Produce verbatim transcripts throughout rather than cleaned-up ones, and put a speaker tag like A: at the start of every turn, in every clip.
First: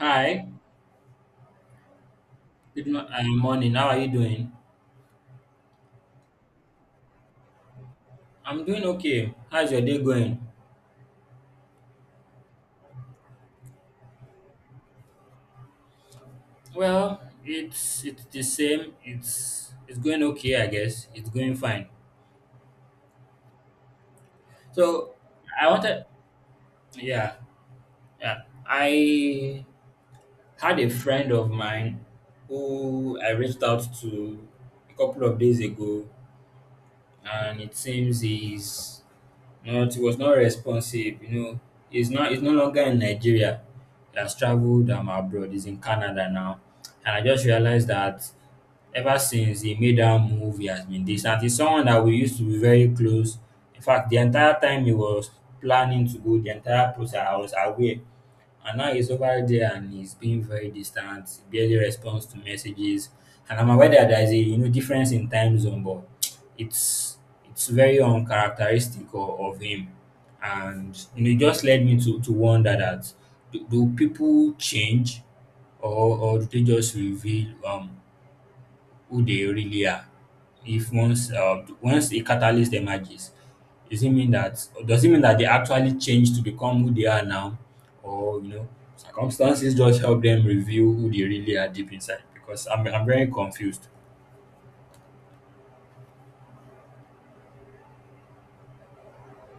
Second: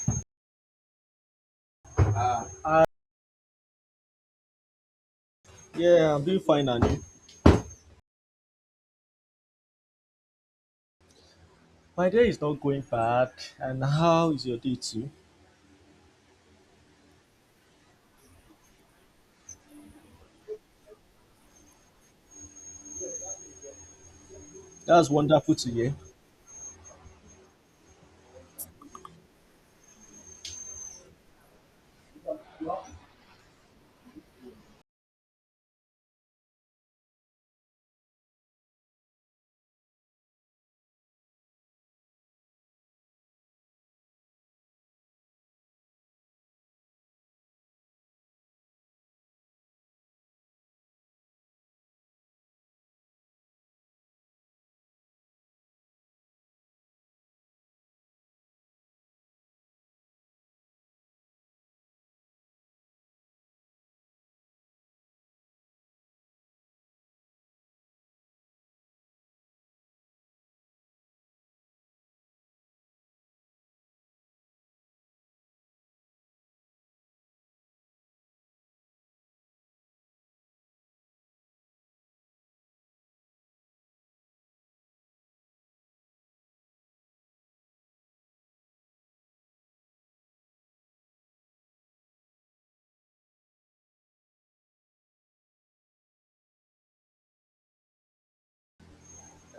A: Hi, good mo- uh, morning. How are you doing?
B: Yeah, I'm doing fine, and you?
A: I'm doing okay. How's your day going?
B: My day is not going bad. And how is your day too?
A: Well, it's it's the same. It's it's going okay, I guess. It's going fine.
B: That's
A: So
B: wonderful
A: I
B: to hear.
A: wanted, yeah, yeah. I had a friend of mine who I reached out to a couple of days ago, and it seems he's Not he was not responsive, you know. He's not he's no longer in Nigeria. He has traveled um, abroad. He's in Canada now. And I just realized that ever since he made that move, he has been distant. He's someone that we used to be very close. In fact, the entire time he was planning to go, the entire process, I was aware, and now he's over there and he's being very distant, barely responds to messages. And I'm aware that there's a you know difference in time zone, but it's it's very uncharacteristic of, of him. And you know, it just led me to, to wonder that do, do people change, or or do they just reveal um who they really are. If once uh, once a catalyst emerges, does it mean that does it mean that they actually change to become who they are now, or you know circumstances just help them reveal who they really are deep inside? Because I'm I'm very confused.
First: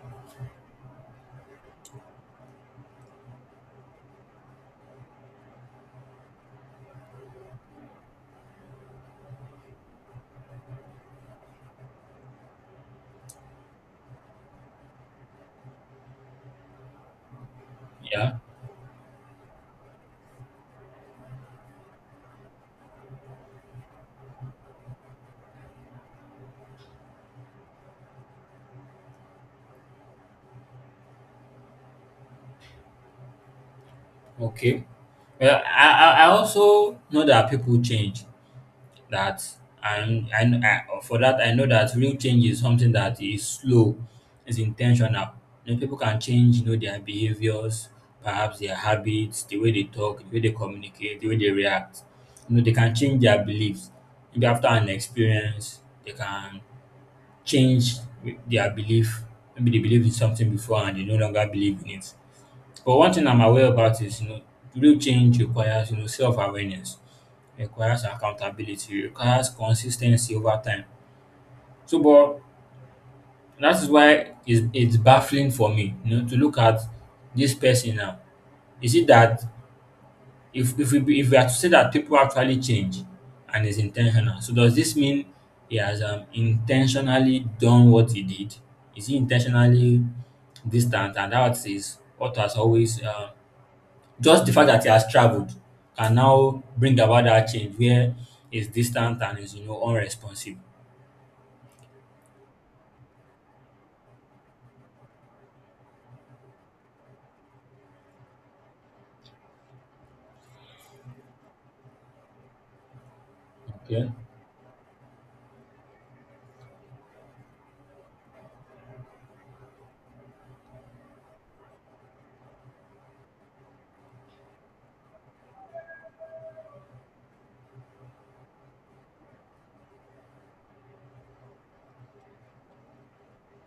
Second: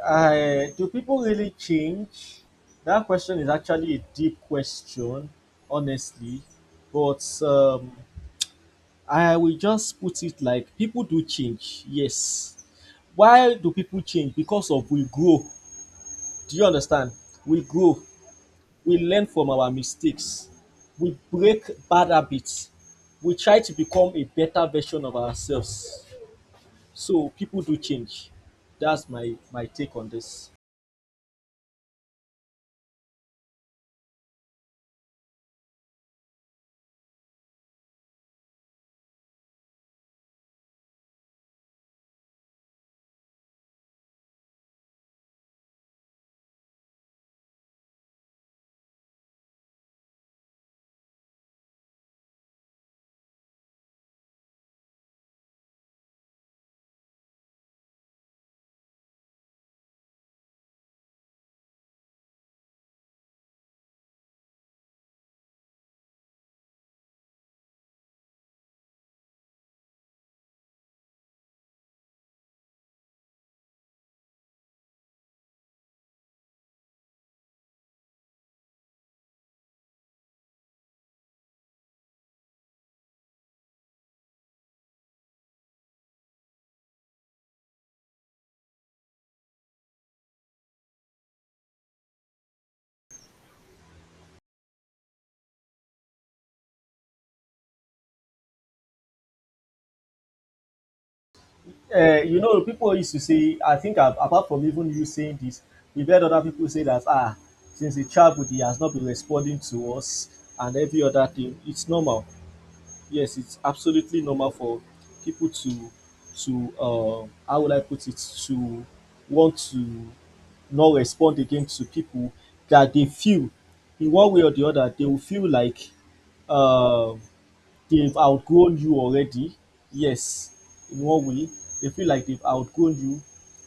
B: I, Do people really change? That question is actually a deep question, honestly. But um, I will just put it like people do change, yes. Why do people change? Because of we grow. Do you understand? We grow.
A: Yeah.
B: We learn from our mistakes, we break bad habits, we try to become a better version of ourselves. So people do change. That's my my take on this.
A: Okay. Well, I I I also know that people change. That and and I, for that I know that real change is something that is slow, is intentional. You know, people can change, you know, their behaviors, perhaps their habits, the way they talk, the way they communicate, the way they react. You know, they can change their beliefs. Maybe after an experience, they can change their belief. Maybe they believed in something before and they no longer believe in it. But one thing I'm aware about is, you know, real change requires, you know, self-awareness, requires accountability, requires consistency over time. So, but that is why it's, it's baffling for me, you know, to look at this person now. Is it that if if we be, if we are to say that people actually change and is intentional, so does this mean he has um, intentionally done what he did? Is he intentionally distant and that is what has always um, just the fact that he has traveled can now bring about that change where he's distant and is, you know, unresponsive.
B: Uh, you know, people used to say, I think a- apart from even you saying this, we've heard other people say that, ah, since a childhood, he has not been responding to us and every other thing. It's normal. Yes, it's
A: Okay.
B: absolutely normal for people to to uh, how would I put it, to want to not respond again to people that they feel in one way or the other, they will feel like um they've outgrown you already. Yes, in one way, they feel like they've outgrown you.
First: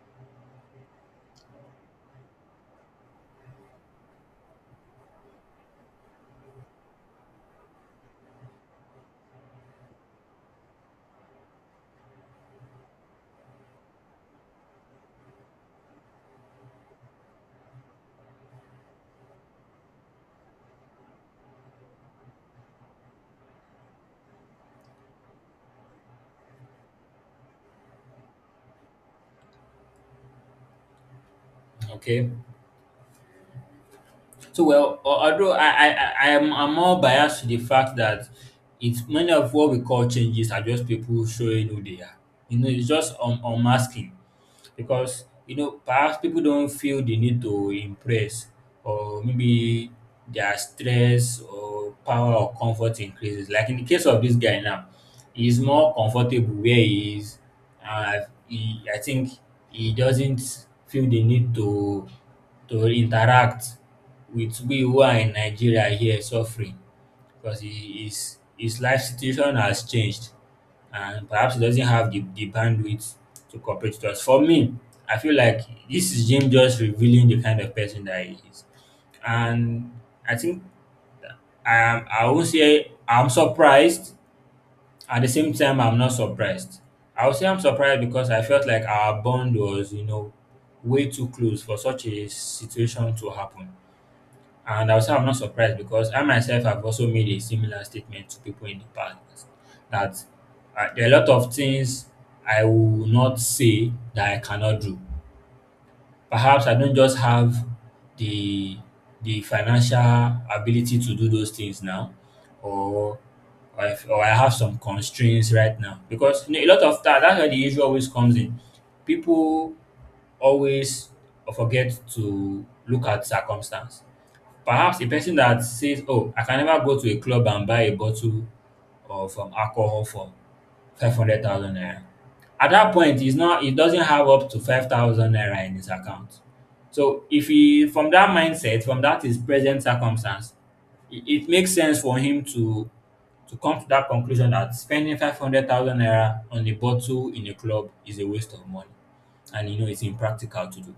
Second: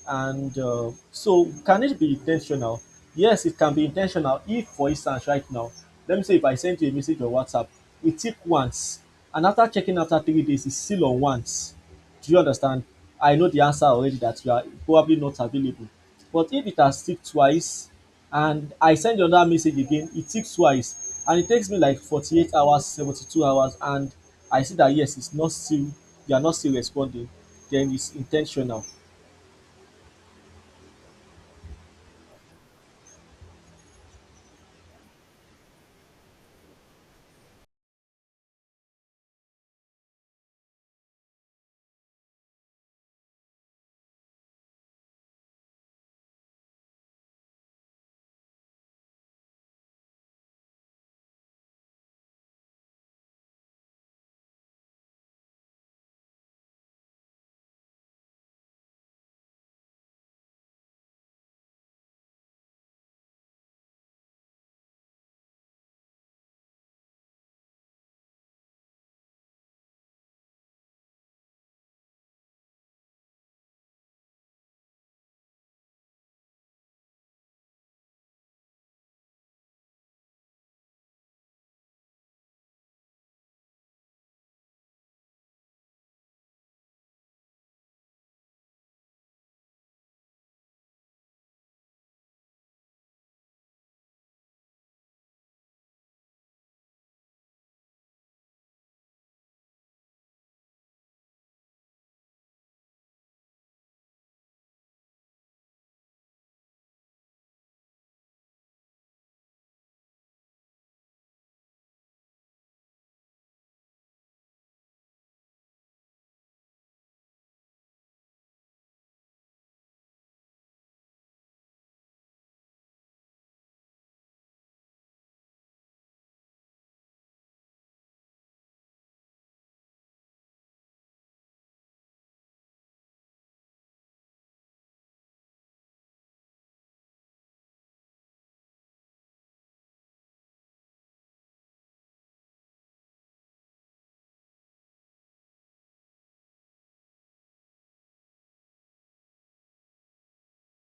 B: And uh, so, can it be intentional? Yes, it can be intentional. If, for instance, right now, let me say if I send you a message on WhatsApp, it tick once, and after checking after three days, it's still on once. Do you understand? I know the answer already that you are probably not available. But if it has ticked twice and I send you another message again, it ticks twice, and it takes me like forty-eight hours, seventy-two hours, and I see that yes, it's not still, you are not still responding, then it's intentional.
A: Okay. So well, al- although I I I am I'm more biased to the fact that it's many of what we call changes are just people showing who they are. You know, it's just un- unmasking. Because you know perhaps people don't feel the need to impress, or maybe their stress or power or comfort increases. Like in the case of this guy now, he's more comfortable where he is. uh, he, i think he doesn't feel the need to to interact with we who are in Nigeria here suffering, because he, his his life situation has changed and perhaps he doesn't have the, the bandwidth to cooperate with us. For me, I feel like this is Jim just revealing the kind of person that he is. And I think I am I will say I'm surprised. At the same time, I'm not surprised. I would say I'm surprised because I felt like our bond was, you know, way too close for such a situation to happen. And I'll say I'm not surprised because I myself have also made a similar statement to people in the past that uh, there are a lot of things I will not say that I cannot do. Perhaps I don't just have the the financial ability to do those things now, or or, if, or I have some constraints right now because you know, a lot of that that's where the issue always comes in. People always forget to look at circumstance. Perhaps a person that says, "Oh, I can never go to a club and buy a bottle of um, alcohol for five hundred thousand naira." At that point, he's not he doesn't have up to five thousand naira in his account. So if he from that mindset, from that his present circumstance, it, it makes sense for him to to come to that conclusion that spending five hundred thousand naira on a bottle in a club is a waste of money, and you know it's impractical to do.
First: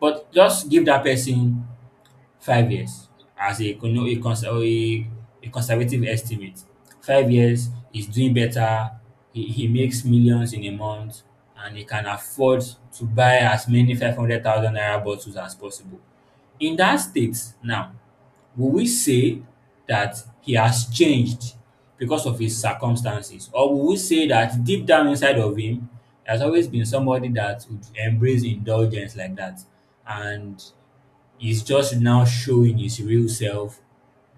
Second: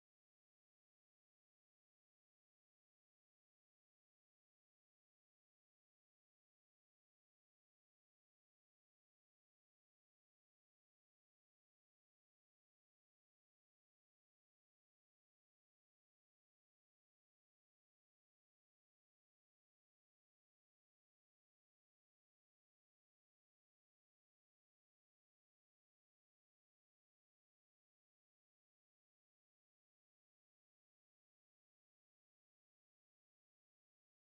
A: But just give that person five years as a econo- a cons- or a a conservative estimate. Five years, is doing better, he, he makes millions in a month, and he can afford to buy as many five hundred thousand naira bottles as possible. In that state, now, will we say that he has changed because of his circumstances, or will we say that deep down inside of him, there's always been somebody that would embrace indulgence like that? And he's just now showing his real self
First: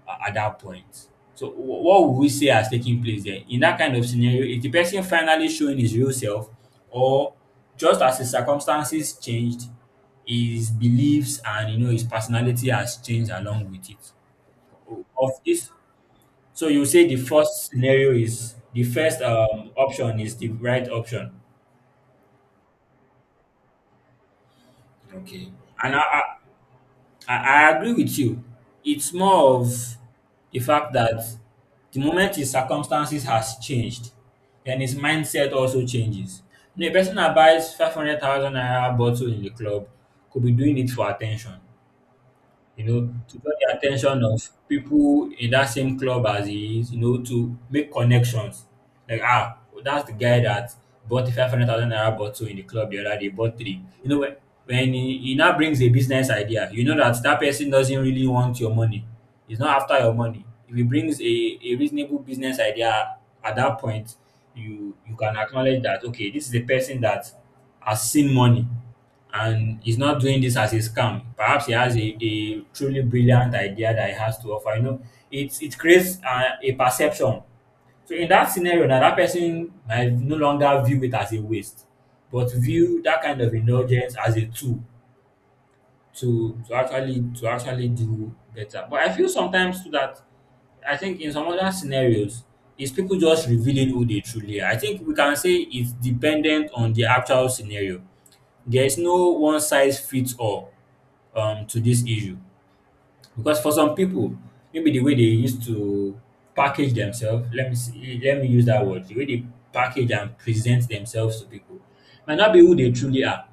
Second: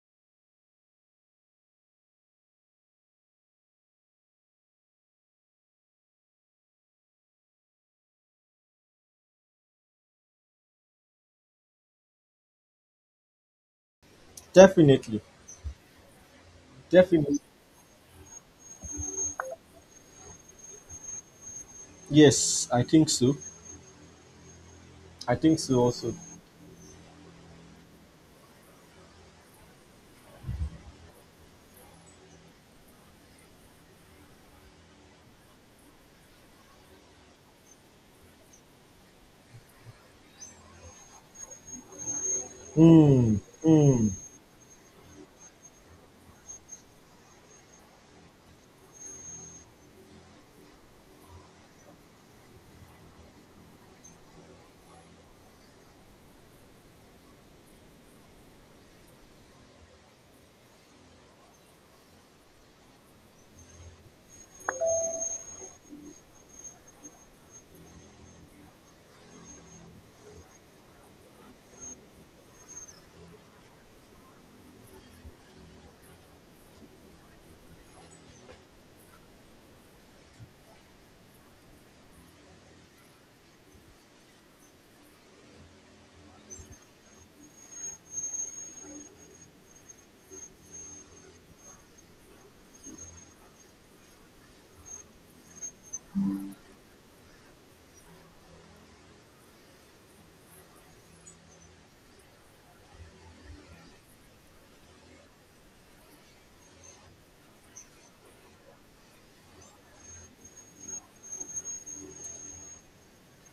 A: a- at that point. So wh- what would we say has taken place there? In that kind of scenario, is the person finally showing his real self, or just as his circumstances changed, his beliefs and you know his personality has changed along with it?
B: Definitely.
A: Of this, so you say the
B: Definitely.
A: first scenario is the first um, option is the right option.
B: Yes, I think so. I
A: Okay.
B: think so
A: And I,
B: also.
A: I, I, I agree with you. It's more of the fact that the moment his circumstances has changed, then his mindset also changes. You know, a person that buys five hundred thousand naira bottle in the club could be doing it for attention. You know,
B: Hmm.
A: to draw the
B: Hmm.
A: attention of people in that same club as he is, you know, to make connections. Like, ah, that's the guy that bought the five hundred thousand naira bottle in the club the other day, bought three. You know, when, when he, he now brings a business idea, you know that that person doesn't really want your money. He's not after your money. If he brings a, a reasonable business idea at that point, you you can acknowledge that, okay, this is the person that has seen money and he's not doing this as a scam. Perhaps he has a, a truly brilliant idea that he has to offer. You know, it it creates a, a perception. So in that scenario, now that person might no longer view it as a waste, but view that kind of indulgence as a tool to to actually to actually do better. But I feel sometimes too that I think in some other scenarios, is people just revealing who they truly are. I think we can say it's dependent on the actual scenario. There is no one size fits all um, to this issue because for some people, maybe the way they used to package themselves, let me see, let me use that word, the way they package and present themselves to people might not be who they truly are.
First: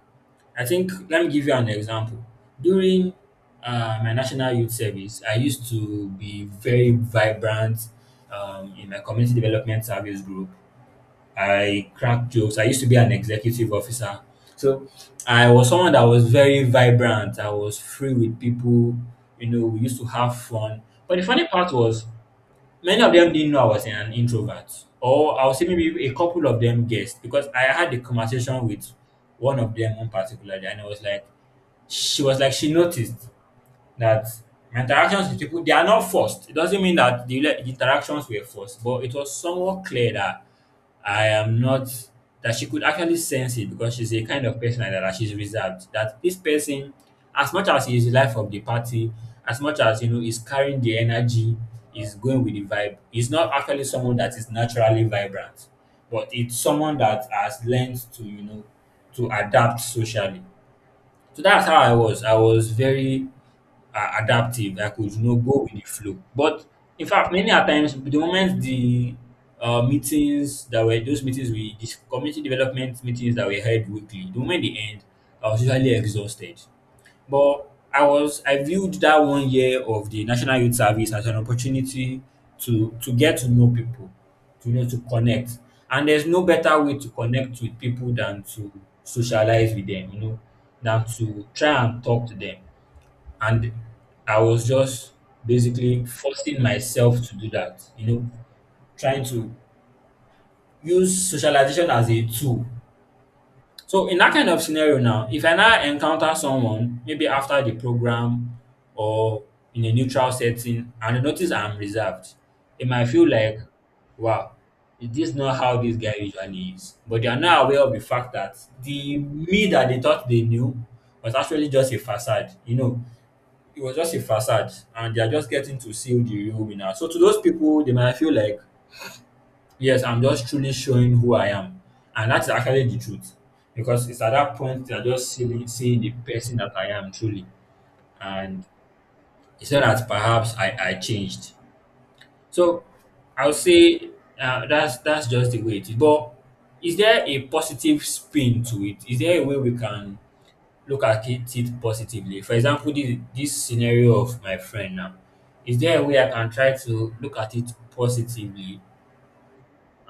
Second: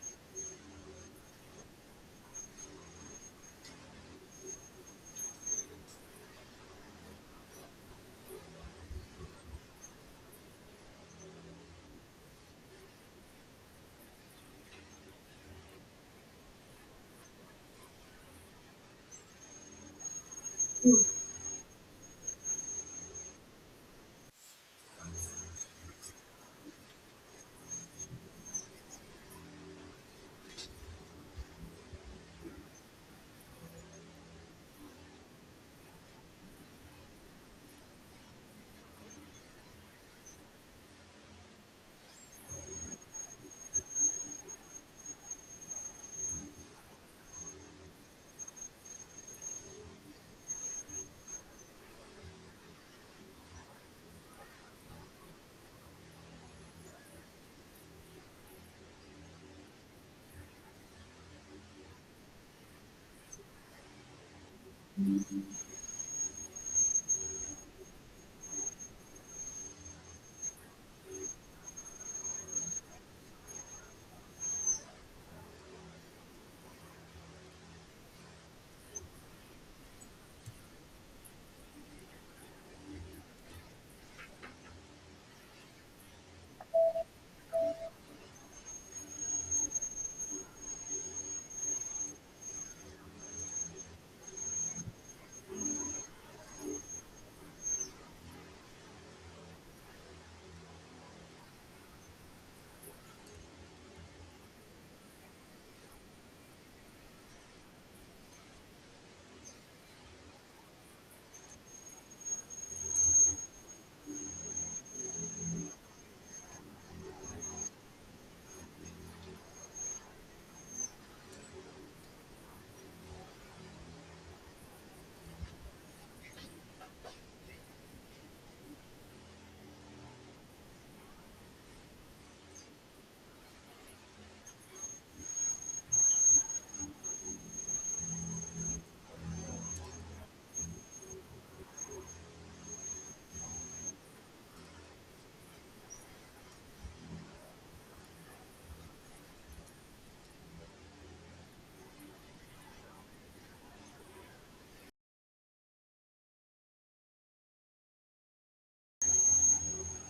A: I think let me give you an example. During uh, my National Youth Service, I used to be very vibrant um, in my community development service group. I crack jokes. I used to be an executive officer. So I was someone that was very vibrant. I was free with people. You know, we used to have fun. But the funny part was many of them didn't know I was an introvert. Or I would say maybe a couple of them guessed because I had a conversation with one of them one particular and it was like she was like she noticed that my interactions with people they are not forced. It doesn't mean that the, le- the interactions were forced, but it was somewhat clear that I am not that she could actually sense it because she's a kind of person like that, that she's reserved. That this person, as much as he is the life of the party, as much as you know, is carrying the energy, is going with the vibe, is not actually someone that is naturally vibrant, but it's someone that has learned to, you know, to adapt socially. So that's how I was. I was very uh, adaptive. I could, you know, go with the flow. But in fact, many a times, the moment the uh, meetings that were those meetings we this community development meetings that we held weekly, the moment they end, I was usually exhausted. But I was I viewed that one year of the National Youth Service as an opportunity to to get to know people, to you know to connect. And there's no better way to connect with people than to socialize with them, you know, than to try and talk to them. And I was just basically forcing myself to do that, you know, trying to use socialization as a tool. So in that kind of scenario now, if I now encounter someone maybe after the program or in a neutral setting and I notice I'm reserved, it might feel like, wow, is this not how this guy usually is? But they are not aware of the fact that the me that they thought they knew was actually just a facade. You know, it was just a facade and they are just getting to see who the real winner. So to those people, they might feel like, yes, I'm just truly showing who I am. And that's actually the truth. Because it's at that point they're just seeing, seeing the person that I am truly. And it's not that perhaps I, I changed. So I'll say uh, that's that's just the way it is. But is there a positive spin to it? Is there a way we can look at it, it positively? For example, this, this scenario of my friend now. Is there a way I can try to look at it positively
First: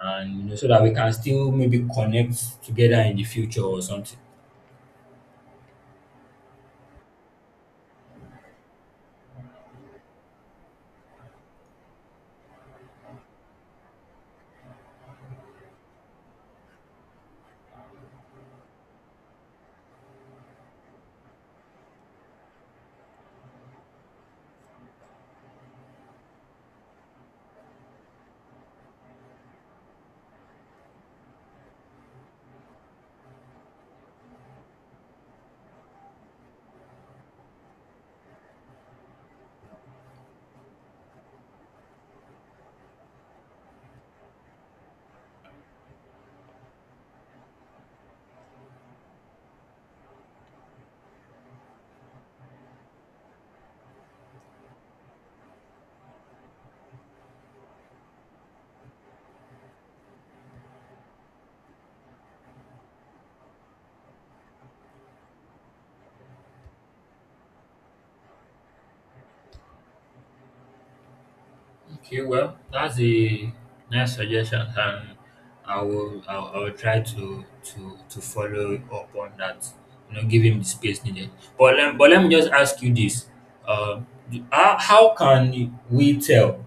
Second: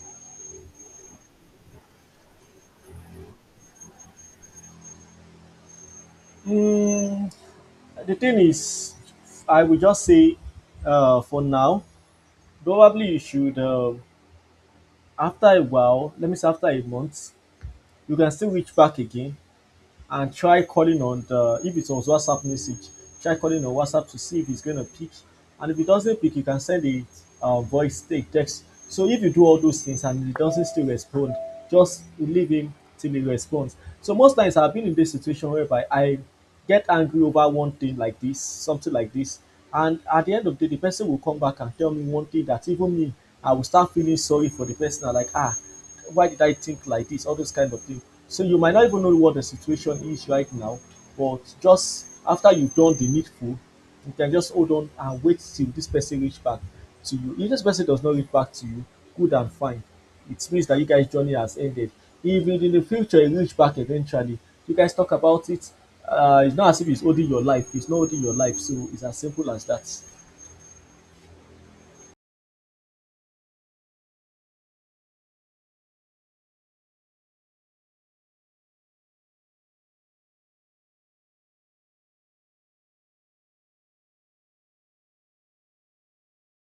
A: and you know so that we can still maybe connect together in the future or something?
B: Hmm. The thing is, I would just say, uh, for now, probably you should. Uh, After a while, let me say after a month, you can still reach back again and try calling on the, if it was WhatsApp message, try calling on WhatsApp to see if it's gonna pick. And if it doesn't pick, you can send a uh, voice, a text. So if you do all those things and it doesn't still respond, just leave him till he responds. So most times I've been in this situation whereby I get angry over one thing like this, something like this, and at the end of the day, the person will come back and tell me one thing that even me, I will start feeling sorry for the person. I'm like, ah, why did I think like this? All those kind of things. So you might not even know what the situation is right now, but just after you've done the needful, you can just hold on and wait till this person reach back to you. If this person does not reach back to you, good and fine. It means that you guys' journey has ended. If in the future you reach back eventually, you guys talk about it. Uh, it's not as if it's holding your life. It's not holding your life, so it's as simple as that.
A: Okay, well, that's a nice suggestion, and I will I will I will try to to to follow up on that. You know, give him the space needed. But let, but let me just ask you this: uh, do- how how can we tell?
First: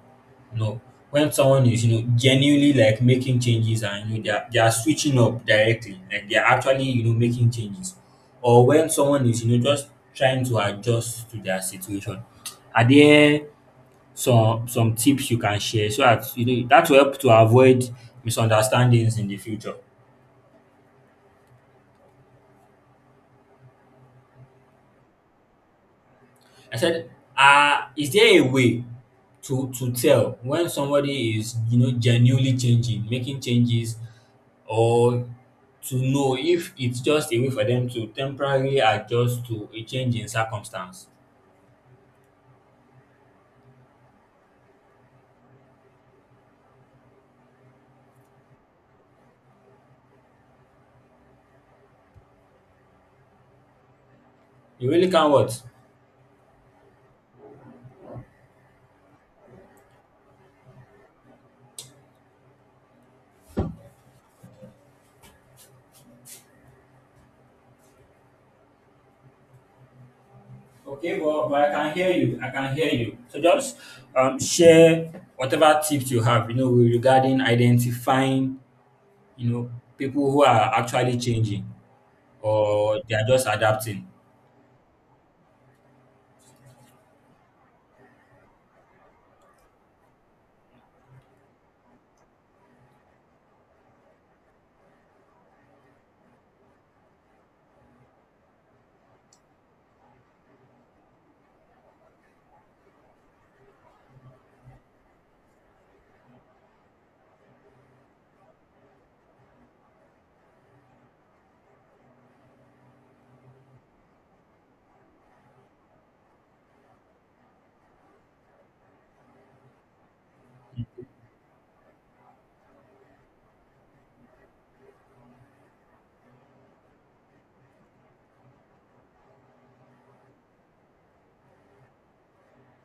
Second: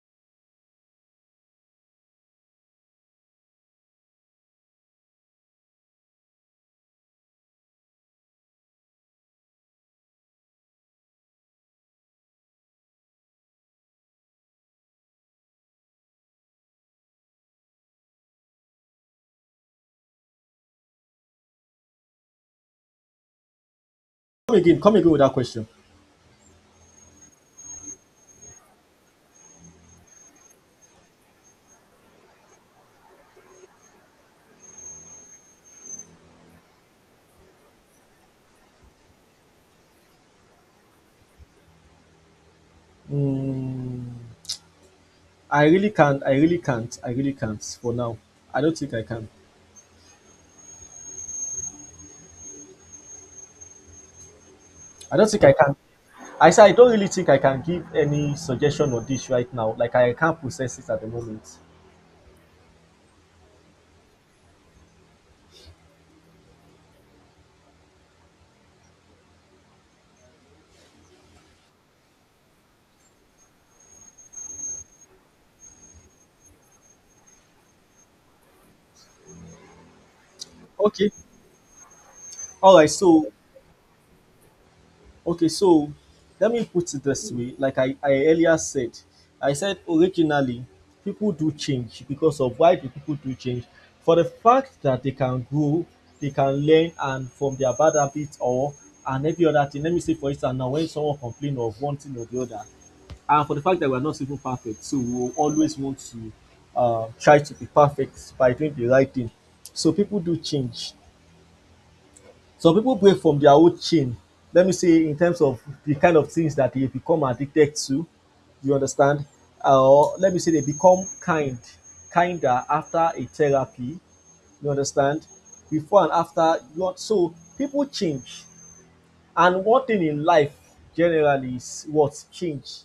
A: You know, when someone is you know genuinely like making changes and you know, they are, they are switching up directly, like they are actually you know making changes, or when someone is you know just trying to adjust to their situation. Are there some some tips you can share so that you know that will help to avoid misunderstandings in the future?
B: Come again. Come again with that question.
A: I said, um is there a way to to tell when somebody is you know genuinely changing, making changes, or to know if it's just a way for them to temporarily adjust to a change in circumstance?
B: Mm. I really can't. I really can't. I really can't for now. I don't think I can.
A: You really
B: I don't
A: can
B: think I
A: what?
B: can. I say I don't really think I can give any suggestion on this right now. Like I can't process it at the moment.
A: Okay, but but I can hear you, I can hear you. So just um share whatever tips you have you know regarding identifying You know, people who are
B: Okay.
A: actually changing
B: All right.
A: or they are
B: So
A: just adapting.
B: okay. So let me put it this way. Like I, I earlier said, I said originally people do change because of why do people do change? For the fact that they can grow, they can learn, and from their bad habits or and every other thing. Let me say for instance now when someone complain of one thing or the other, and for the fact that we are not even perfect, so we will always want to uh, try to be perfect by doing the right thing. So people do change. Some people break from their old chain, let me say in terms of the kind of things that they become addicted to, you understand. Uh, or uh, Let me say they become kind kinder after a therapy, you understand, before and after you. So people change. And one thing in life generally is what change.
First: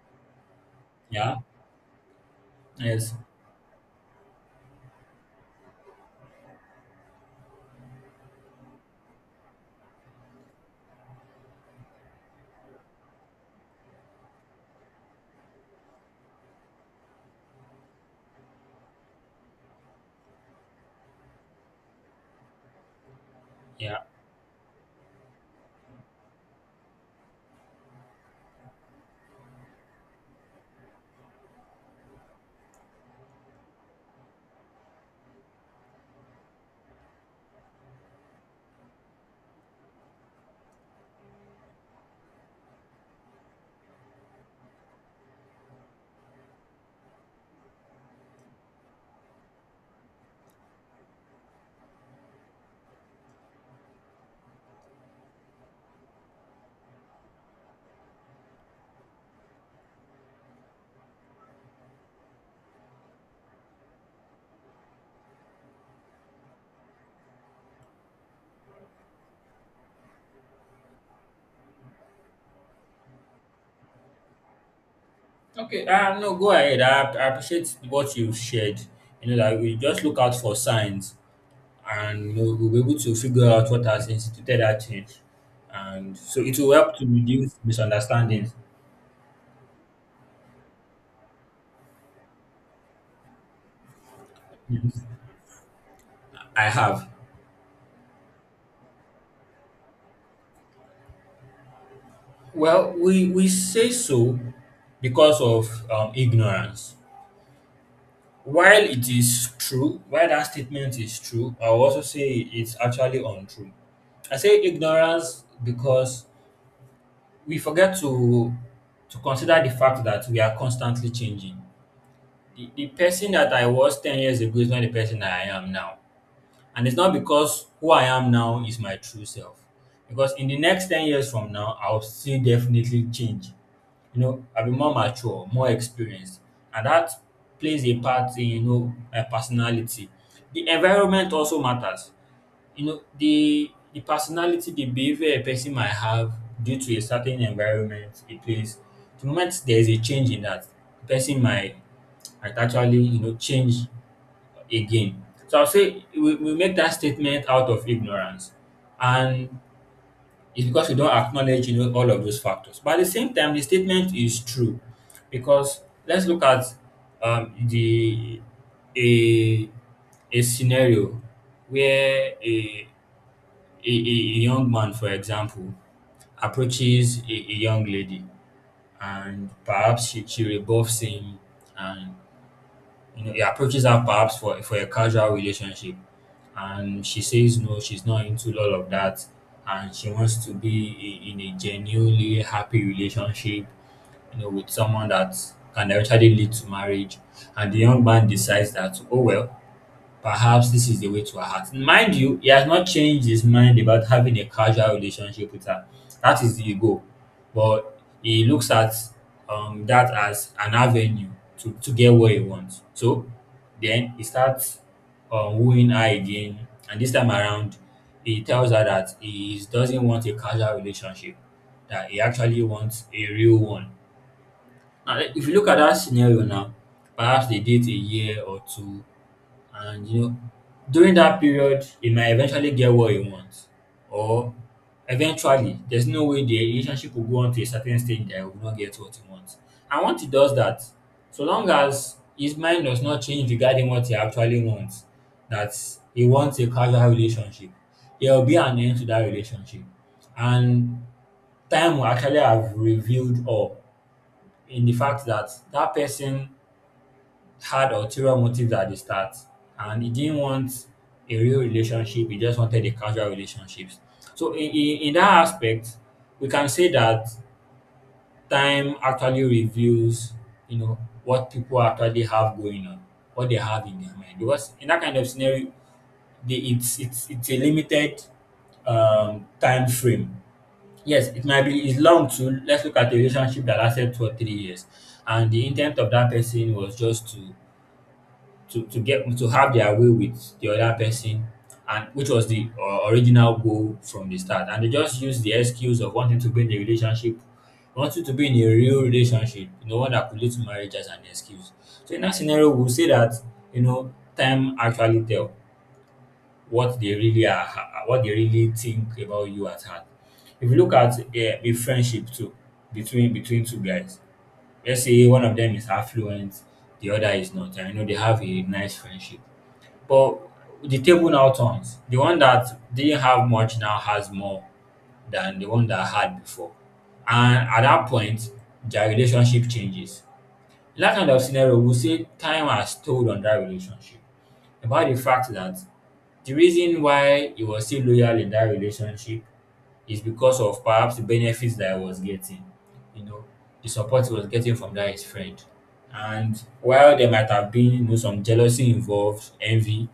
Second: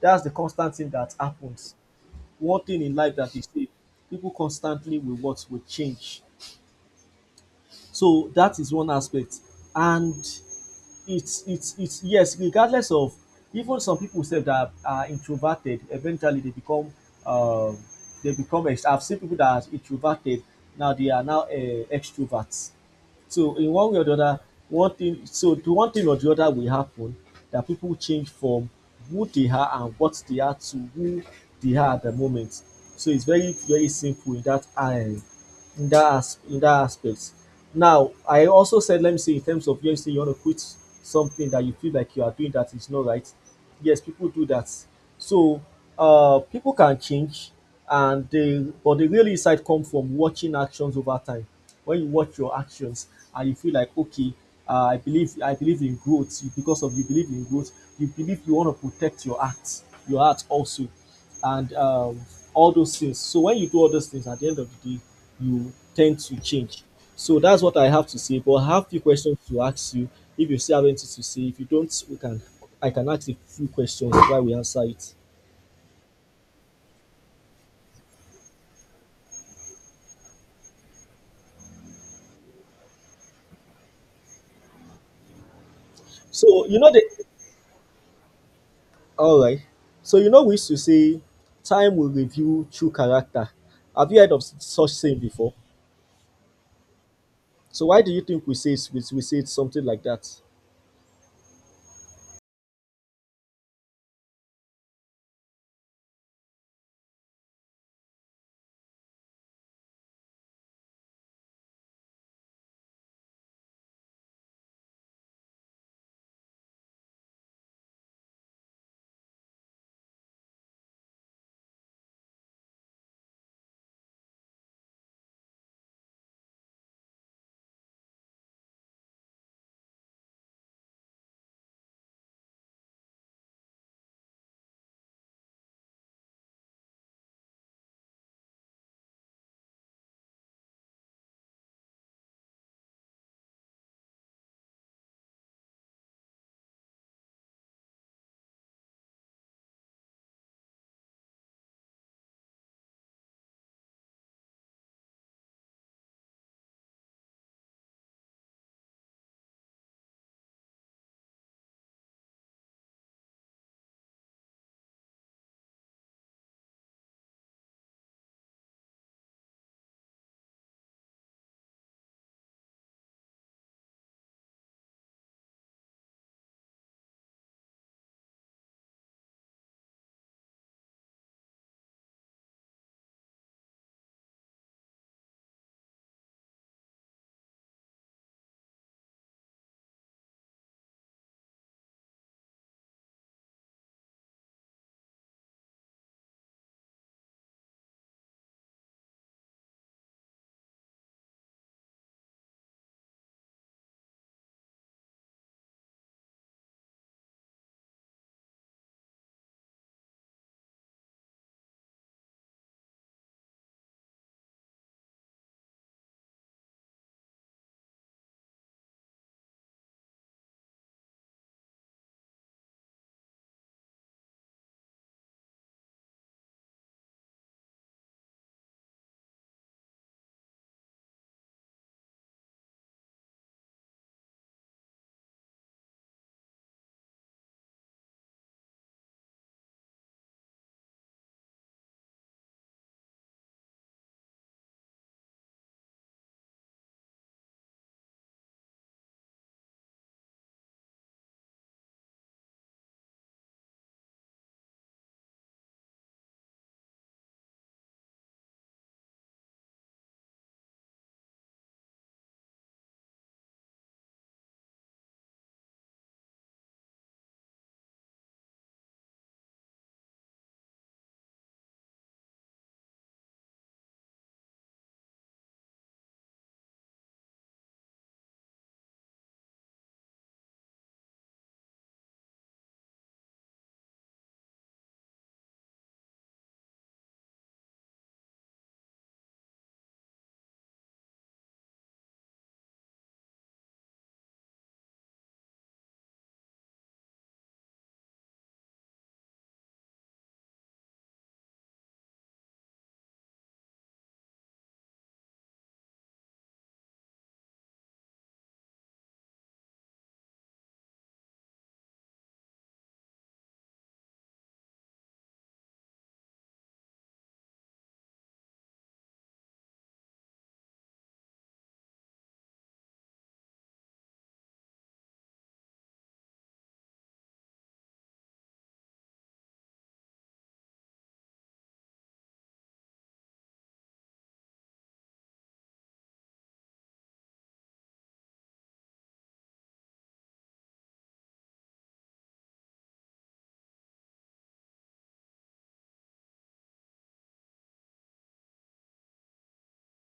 B: That's the constant thing that
A: Yeah.
B: happens. One thing in
A: Yes.
B: life that is safe. People constantly will what will change. So that is one aspect. And it's it's it's yes, regardless of even some people say that are introverted, eventually they become um they become ex- I've seen people that are introverted, now they are now uh, extroverts. So in one way
A: Yeah.
B: or the other, one thing, so the one thing or the other will happen, that people change from who they are and what they are to who they are at the moment. So it's very, very simple in that uh, in that as in that aspect. Now, I also said, let me say, in terms of yes, say you want to quit something that you feel like you are doing that is not right. Yes, people do that. So, uh, people can change, and they but the real insight come from watching actions over time. When you watch your actions and you feel like, okay, uh, I believe I believe in growth. You- Because of you believe in growth, you believe you want to protect your act, your act also, and um, all those things. So when you do all those things, at the end of the day, you tend to change. So that's what I have to say. But I have a few questions to ask you. If you still have anything to say, if you don't, we can. I can ask a few questions while we answer it.
A: Okay. Uh, no, go ahead. I, ap- I appreciate what you've shared. You know, that we just look out for signs and you know, we'll be able to figure out what has instituted that change. And so it
B: So
A: will
B: you know
A: help
B: the,
A: to reduce misunderstandings.
B: all right. So you know we used to say, time will reveal true character. Have you heard of such
A: Yes.
B: saying before?
A: I have.
B: So why do you think we say it's- we, we say it's something like that?
A: Well, we, we say so because of um, ignorance. While it is true, while that statement is true, I will also say it's actually untrue. I say ignorance because we forget to to consider the fact that we are constantly changing. The, the person that I was ten years ago is not the person that I am now. And it's not because who I am now is my true self. Because in the next ten years from now, I'll still definitely change. You know, I'll be more mature, more experienced. And that plays a part in, you know, my personality. The environment also matters. You know, the the personality, the behavior a person might have due to a certain environment, a place. The moment there is a change in that, the person might might actually, you know, change again. So I'll say we, we make that statement out of ignorance. And it's because we don't acknowledge, you know, all of those factors. But at the same time, the statement is true because let's look at um, the a a scenario where a, a, a a young man, for example, approaches a, a young lady and perhaps she, she rebuffs him and you know, he approaches her perhaps for for a casual relationship, and she says no, she's not into all of that, and she wants to be i- in a genuinely happy relationship, you know, with someone that can eventually lead to marriage. And the young man decides that, oh well, perhaps this is the way to her heart. Mind you, he has not changed his mind about having a casual relationship with her. That is the goal. But he looks at um, that as an avenue to, to get what he wants. So then he starts um, wooing her again. And this time around, he tells her that he doesn't want a casual relationship, that he actually wants a real one. Now, if you look at that scenario now, perhaps they date a year or two, and you know, during that period, he might eventually get what he wants, or eventually, there's no way the relationship will go on to a certain stage that he will not get what he wants. And once he does that, so long as his mind does not change regarding what he actually wants, that he wants a casual relationship, there will be an end to that relationship. And time will actually have revealed all in the fact that that person had ulterior motives at the start and he didn't want a real relationship. He just wanted a casual relationships. So in, in, in that aspect, we can say that time actually reveals, you know, what people actually have going on, what they have in their mind. Because in that kind of scenario, they, it's it's it's a limited um, time frame. Yes, it might be it's long too. Let's look at a relationship that lasted two or three years, and the intent of that person was just to to to get to have their way with the other person, and which was the uh, original goal from the start. And they just use the excuse of wanting to be in a relationship, wanting to be in a real relationship, you know one that could lead to marriage, as an excuse. So in that scenario, we'll say that you know time actually tell what they really are, what they really think about you at heart. If you look at a, a friendship too, between between two guys, let's say one of them is affluent, the other is not, and you know they have a nice friendship. But the table now turns. The one that didn't have much now has more than the one that had before. And at that point, their relationship changes. In that kind of scenario, we say time has told on that relationship, about the fact that the reason why he was still loyal in that relationship is because of perhaps the benefits that I was getting, you know, the support he was getting from that his friend. And while there might have been you know, some jealousy involved, envy,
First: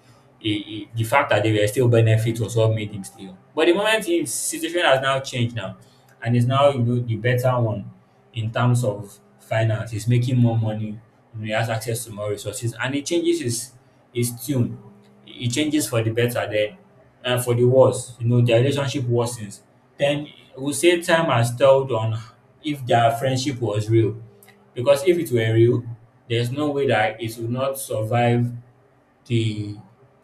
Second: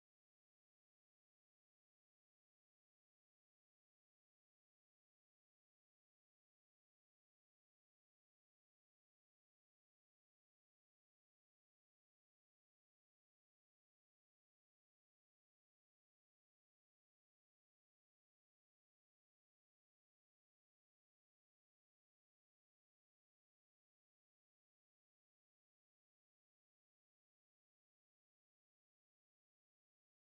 A: I I the fact that they were still benefits was what made him stay on. But the moment his situation has now changed now, and is now you know the better one in terms of finance, he's making more money, you know, he has access to more resources, and he changes his his tune. He changes for the better. Then um for di wars you know dia relationship worsens. Then we will say time has told on if their friendship was real, because if it were real, there's no way that it would not survive the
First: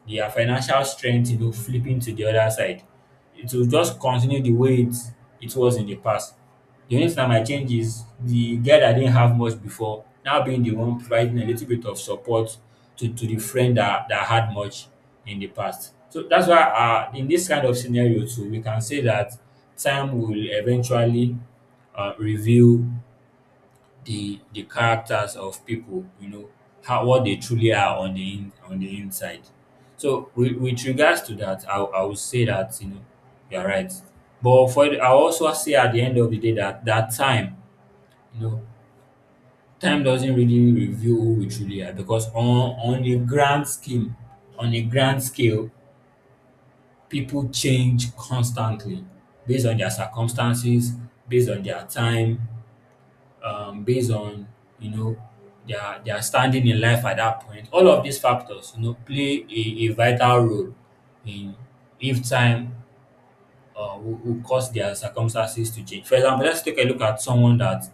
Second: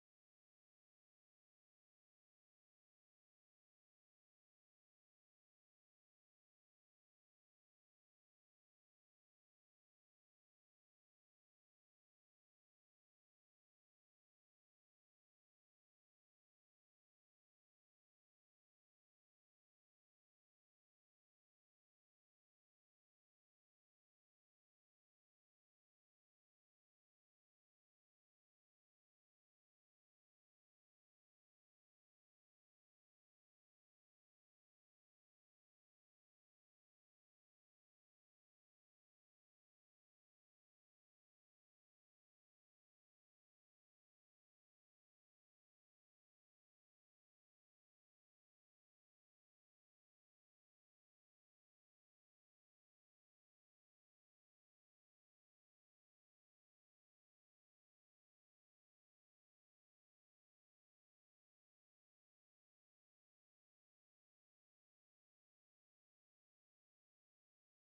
A: their financial strength, you know, flipping to the other side. It will just continue the way it it was in the past. The only thing that might change is the guy that didn't have much before now being the one providing a little bit of support to, to the friend that, that had much in the past. So that's why uh, in this kind of scenario too, we can say that time will eventually uh, reveal the the characters of people, you know, how what they truly are on the in, on the inside. So with, with regards to that, I, I would say that you know you're right. But for the- I also say at the end of the day that that time, you know, time doesn't really reveal who we truly are, because on on a grand scheme, on a grand scale, people change constantly based on their circumstances, based on their time, um, based on you know their their standing in life at that point. All of these factors, you know, play a, a vital role in if time uh, will, will cause their circumstances to change. For example, let's take a look at someone that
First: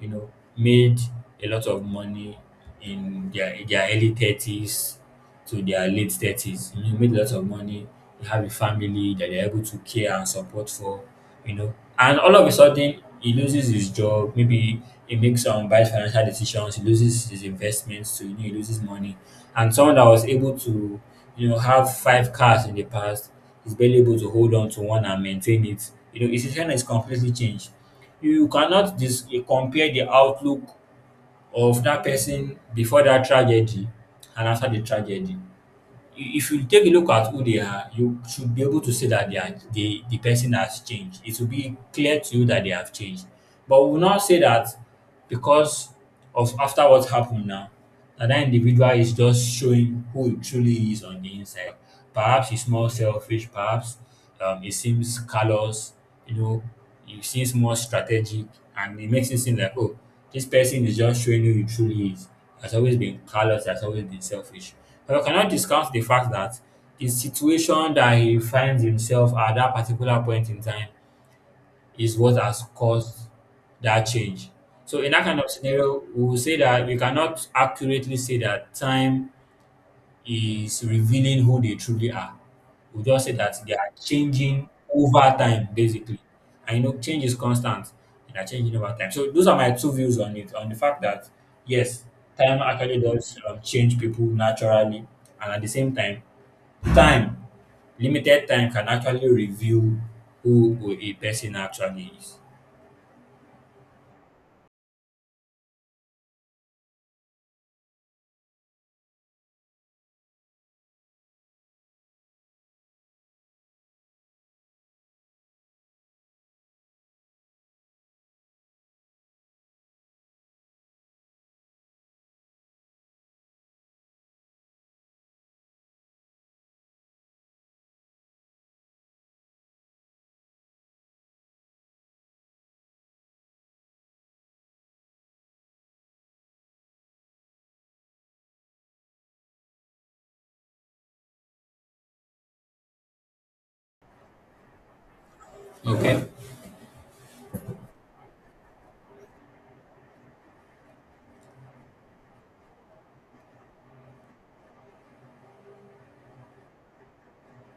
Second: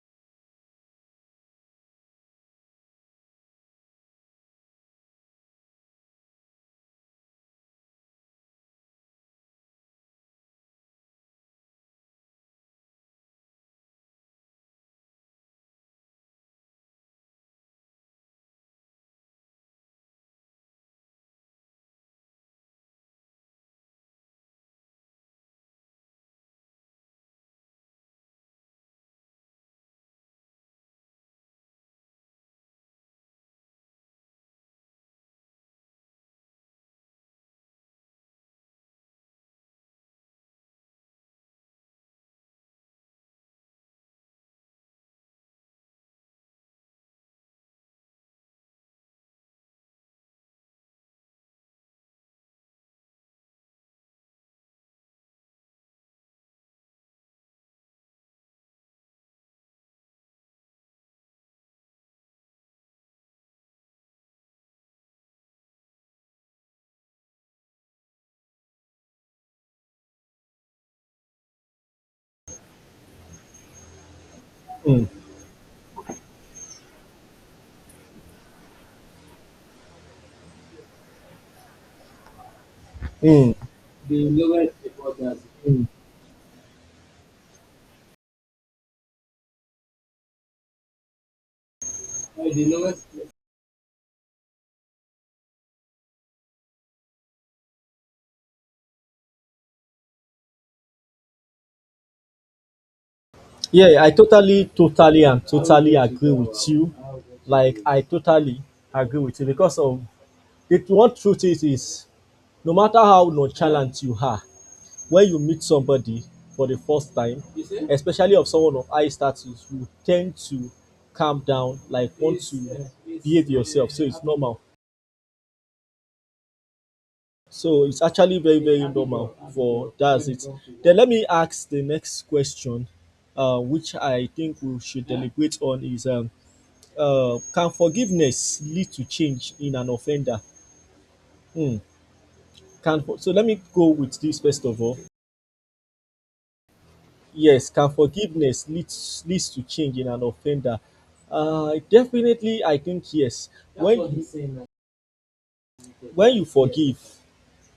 A: you know made a lot of money in their in their early thirties to their late thirties. You know, made lots of money. They have a family that they're able to care and support for. You know, and all of a sudden he loses his job. Maybe he makes some bad financial decisions. He loses his investments. So you know, he loses money. And someone that was able to you know, have five cars in the past is barely able to hold on to one and maintain it. You know, his situation is completely changed. You cannot dis- compare the outlook of that person before that tragedy and after the tragedy. If you take a look at who they are, you should be able to see that they are, the the person has changed. It will be clear to you that they have changed. But we will not say that because of after what happened now, that that individual is just showing who he truly is on the inside. Perhaps he's more selfish, perhaps um, he seems callous, you know, you seems more strategic and it makes it seem like, oh, this person is just showing you who he truly is. Has always been callous, has always been selfish. But I cannot discount the fact that the situation that he finds himself at that particular point in time is what has caused that change. So
B: Mm.
A: in that kind of scenario, we will say that we cannot accurately say that time is revealing who they truly are. We just say
B: Mm.
A: that they are
B: The
A: changing
B: lowest before
A: over
B: that.
A: time,
B: Mm.
A: basically. And you know, change is constant. They are changing over time. So those are my two views on it, on the fact that yes,
B: Uh,
A: time
B: the
A: actually
B: lowest.
A: does um, change people naturally, and at the same time, time, limited time, can actually reveal who who a person actually is.
B: Yeah, yeah, I totally, totally, and totally agree with you. Like, I totally agree with you because of the one truth is, is no matter how nonchalant you are, when you meet somebody for the first time, especially of someone of high status, you tend to calm down, like, want to behave yourself. So it's normal. So it's actually very, very normal for that's it. Then let me ask the next question, uh, which I think we should deliberate on is um, uh, can forgiveness lead to change in an offender? Hmm. Can, so let me go with this first of all.
A: Okay.
B: Yes, can forgiveness leads leads to change in an offender? Uh, definitely, I think yes. That's when what he's saying, I think. When you forgive,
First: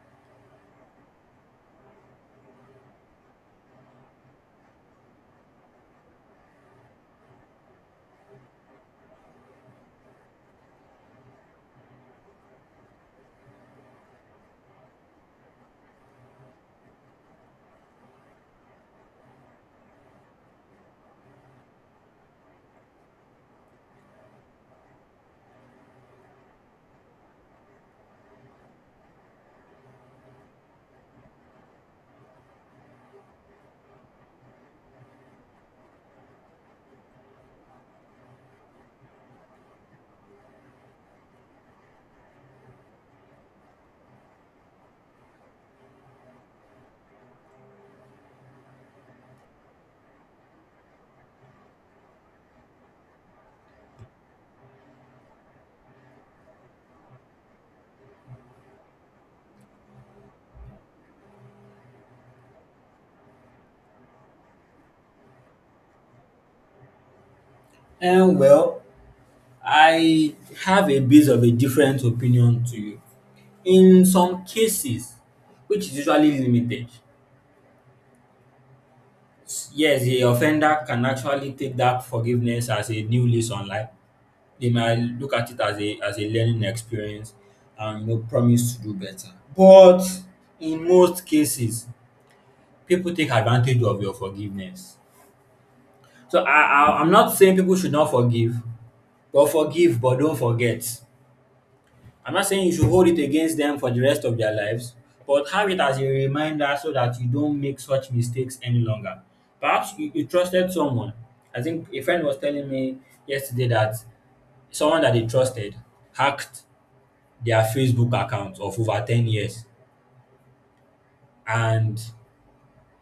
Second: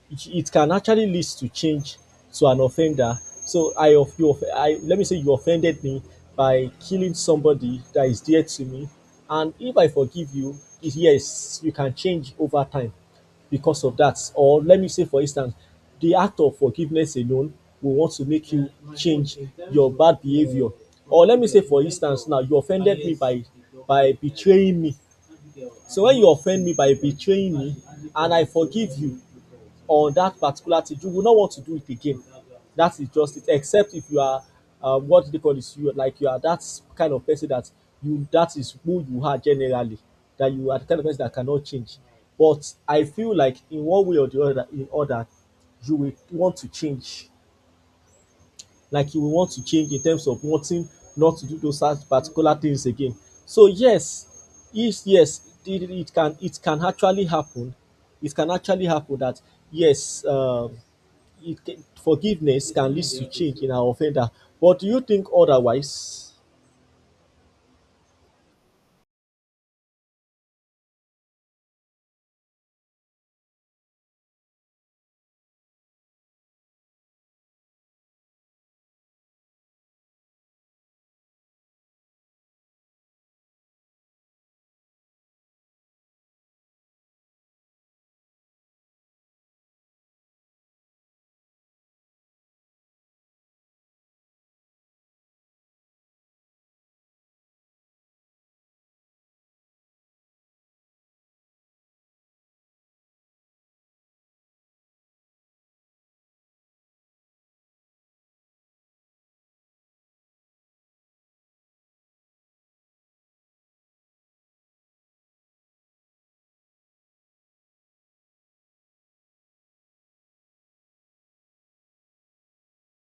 B: it can actually lead to change to an offender. So I of you, I let me say you offended me by killing somebody that is dear to me, and if I forgive you, it- yes, you can change over time because of that. Or let me say, for instance, the act of forgiveness alone will want to make you change your bad behavior. Or let me say, for instance, now you offended me by by betraying me. So when you offend me by betraying me and I forgive you on that particular thing, you will not want to do it again. That is just it. Except if you are um, what do they call this? You are like, you are that kind of person that you, that is who you are generally. That you are the kind of person that cannot change. But I feel like in one way or the other, in other, you will want to change, like you will want to change in terms of wanting not to do those such particular things again. So yes, yes, yes, it, it can, it can actually happen. It can actually happen that yes, um, it can, forgiveness can lead to change in our offender. But do you think otherwise?
A: And well, I have a bit of a different opinion to you. In some cases which is usually limited, yes, the offender can actually take that forgiveness as a new lease on life. They might look at it as a as a learning experience and you know promise to do better. But in most cases, pipu take advantage of your forgiveness. So I I I'm not saying pipu should not forgive but forgive but don't forget. I'm not saying you should hold it against them for the rest of their lives, but have it as a reminder so that you don't make such mistakes any longer. Perhaps you, you trusted someone. I think a friend was telling me yesterday that someone that they trusted hacked their Facebook account of over ten years. And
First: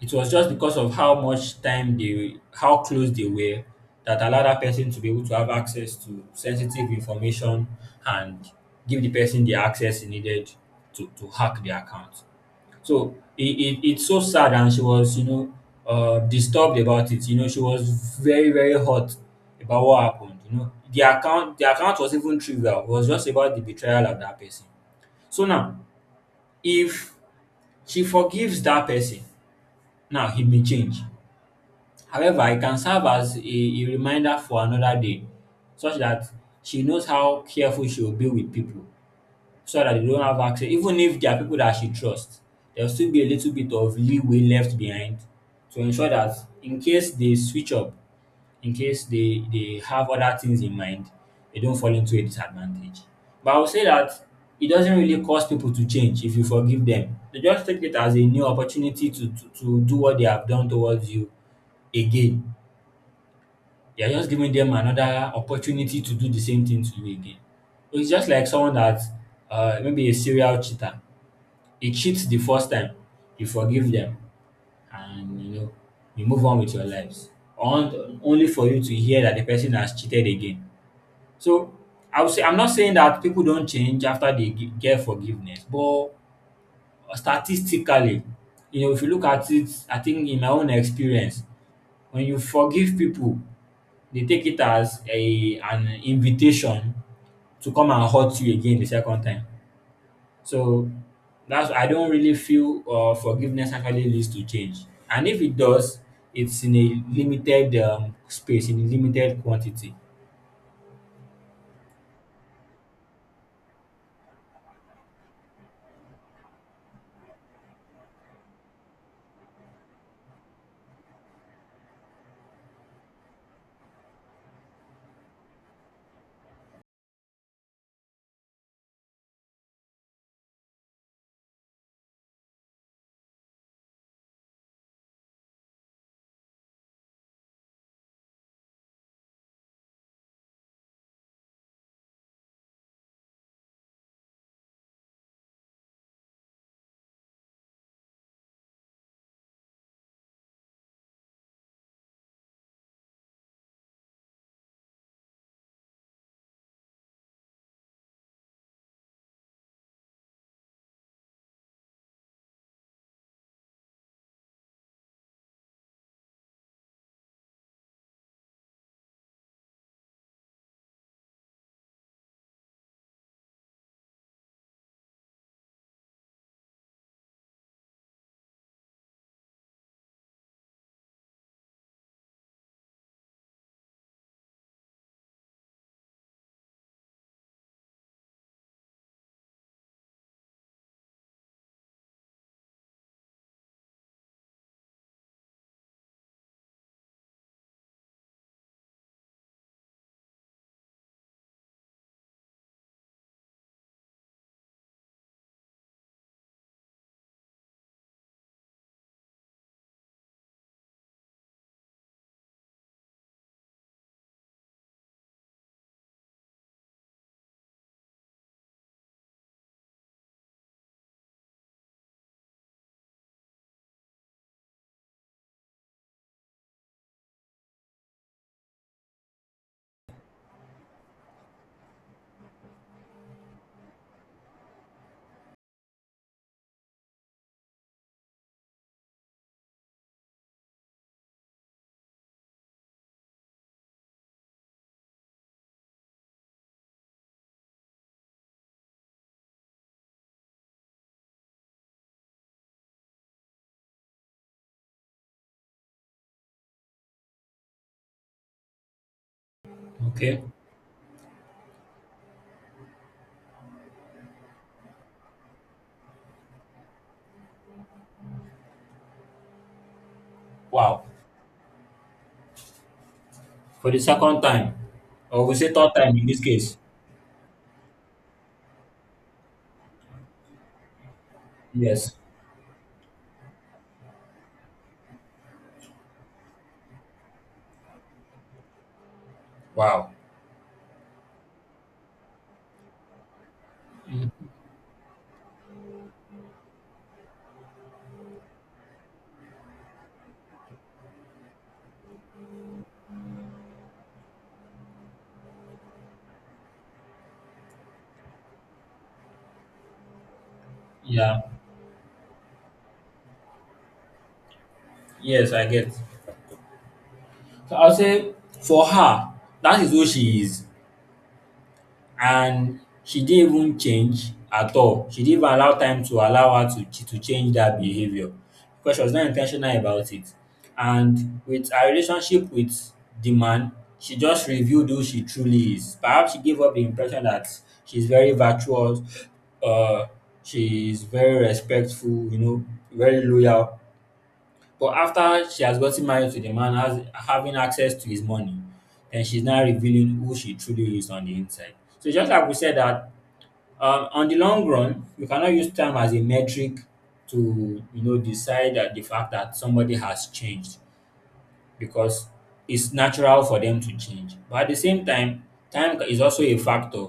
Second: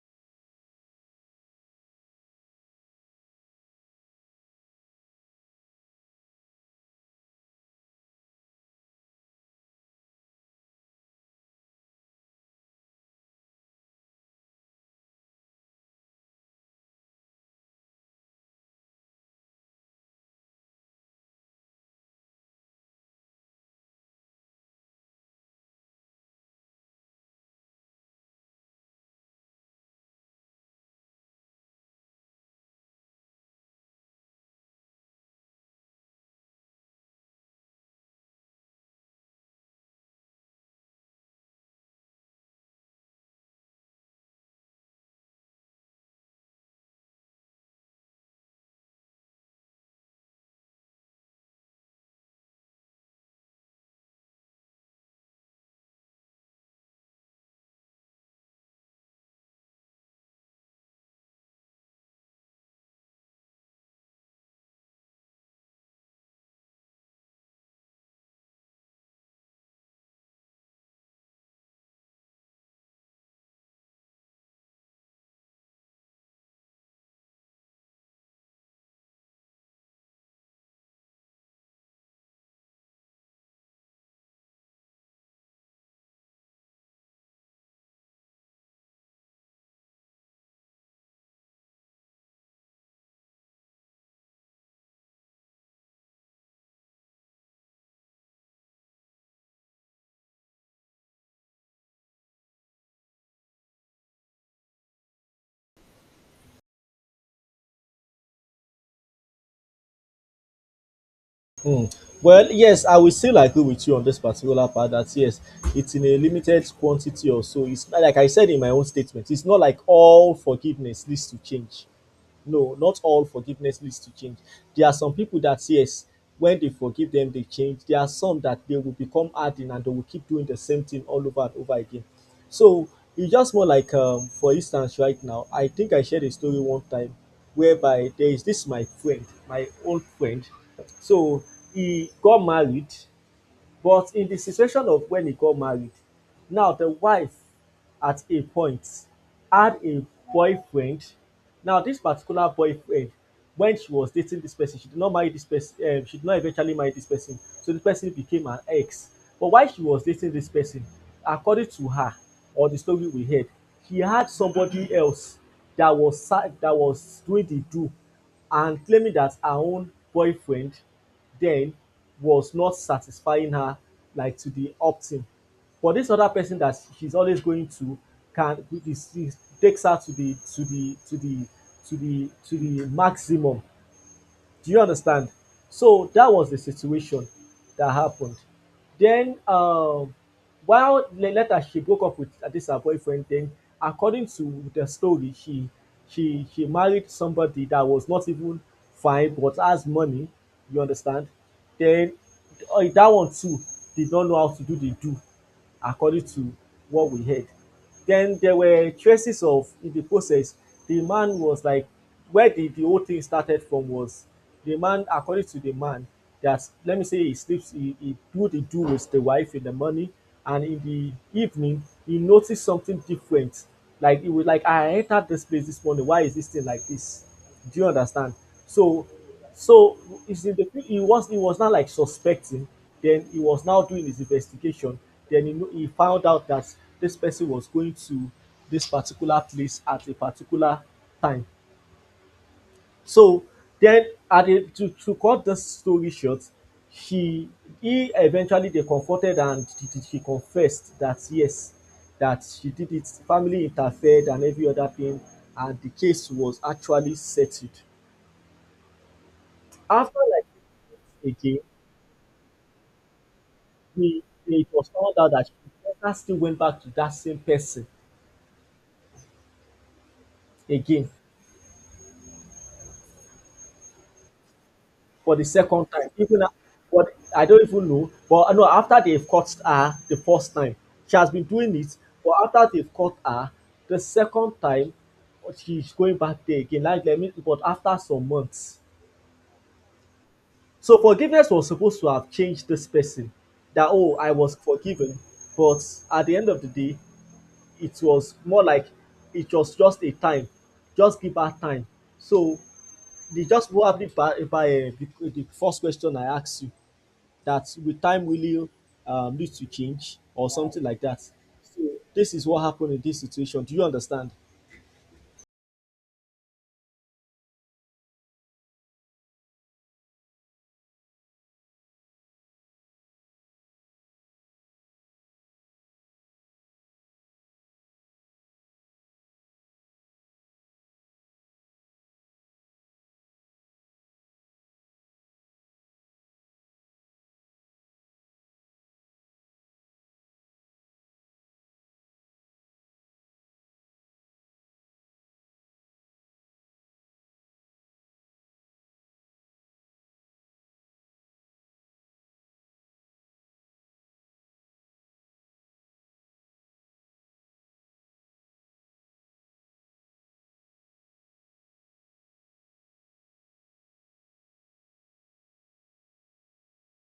A: it was just because of how much time they how close they were that allowed that person to be able to have access to sensitive information and give the person the access he needed to, to hack the account. So it, it, it's so sad and she was, you know, uh, disturbed about it. You know, she was very, very hot about what happened. You know, the account the account was even trivial. It was just about the betrayal of that person. So now, if she forgives that person, now he may change. However, it can serve as a a reminder for another day such that she knows how careful she will be with people so that they don't have access. Even if there are people that she trusts, there will still be a little bit of leeway left behind to ensure that in case they switch up, in case they they have other things in mind, they don't fall into a disadvantage. But I would say that it doesn't really cause people to change if you forgive them. They just take it as a new opportunity to to to do what they have done towards you again. You're just giving them another opportunity to do the same thing to you again. So it's just like someone that uh, maybe a serial cheater. He cheats the first time, you forgive them, and you know you move on with your lives. On, only for you to hear that the person has cheated again. So I would say I'm not saying that people don't change after they gi- get forgiveness, but statistically, you know, if you look at it, I think in my own experience, when you forgive people they take it as a an invitation to come and hurt you again the second time. So that's I don't really feel uh, forgiveness actually leads to change. And if it does, it's in a limited um, space, in a limited quantity.
B: Mm. Well, yes, I will still agree with you on this particular part that yes, it's in a limited quantity or so. It's not like I said in my own statement, it's not like all forgiveness leads to change. No, not all forgiveness leads to change. There are some people that yes, when they forgive them, they change. There are some that they will become hardened and they will keep doing the same thing all over and over again. So e just more like um for instance right now, I think I shared a story one time whereby there is this my friend my old friend. So he got married, but in the situation of when he got married, now the wife at a point had a boyfriend. Now this particular boyfriend, when she was dating this person, she did not marry this person, um, she did not eventually marry this person. So this person became her ex. But while she was dating this person, according to her or the story we heard, she had somebody else that was sa- that was doing the do and claiming that her own boyfriend then was not satisfying her, like, to the optimum. But this other person that she's always going to can takes her to the to the to the to the to the maximum. Do you understand? So that was the situation that happened. Then um while later she broke up with uh, this her boyfriend, then according to the story, she she she married somebody that was not even fine but has money, you understand? Then uh, that one too did not know how to do the do, according to what we heard. Then there were traces of in the process. The man was like where the, the whole thing started from was the man, according to the man, that let me say he sleeps, he, he do the do with the wife in the morning, and in the evening he noticed something different. Like he was like, I entered this place this morning. Why is this thing like this? Do you understand? So So it's in the he was he was now like suspecting. Then he was now doing his investigation. Then he he found out that this person was going to this particular place at a particular time. So then at the, to to cut the story short, he he eventually they confronted, and she confessed that, yes, that she did it, family interfered and every other thing, and the case was actually settled after,
A: Okay.
B: like, again. He, it was found out that she never still went back to that same person
A: Wow.
B: again
A: For the second time,
B: for the
A: or we say
B: second
A: third
B: time.
A: time in this
B: Even a-
A: case.
B: but I don't even know. But I know after they've caught her the first time, she has been doing it.
A: Yes.
B: But after they've caught her the second time, she's going back there again. Like let me, but after some months.
A: Wow.
B: So forgiveness was supposed to have changed this person. That, oh, I was forgiven, but at the end of the day, it was more like it was just a time. Just give her time. So the just what happened by, by uh, the, the first question I asked you that will time really, um, lead to change or something like that.
A: Yeah.
B: So this is what happened in this situation. Do you understand?
A: Yes, I get. So I'll say for her, that is who she is. And she didn't even change at all. She didn't even allow time to allow her to ch- to change that behavior because she was not intentional about it. And with her relationship with the man, she just revealed who she truly is. Perhaps she gave up the impression that she's very virtuous, uh, she's very respectful, you know, very loyal. But after she has gotten married to the man, has having access to his money, then she's now revealing who she truly is on the inside. So just like we said that um, on the long run, you cannot use time as a metric to you know decide that the fact that somebody has changed, because it's natural for them to change. But at the same time, time is also a factor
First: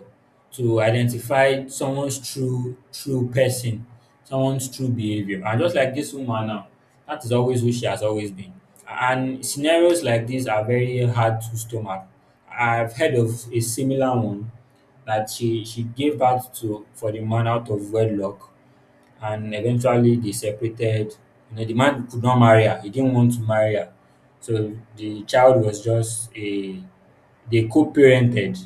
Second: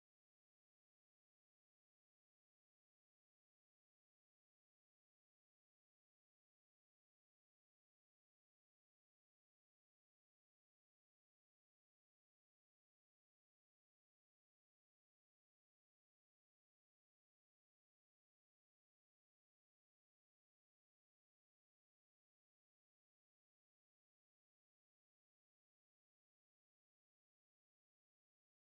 A: to identify someone's true true person, someone's true behavior. And just like this woman now, that is always who she has always been. And scenarios like this are very hard to stomach. I've heard of a similar one that she she gave birth to for the man out of wedlock and eventually they separated. You know, the man could not marry her. He didn't want to marry her. So the child was just a they co-parented.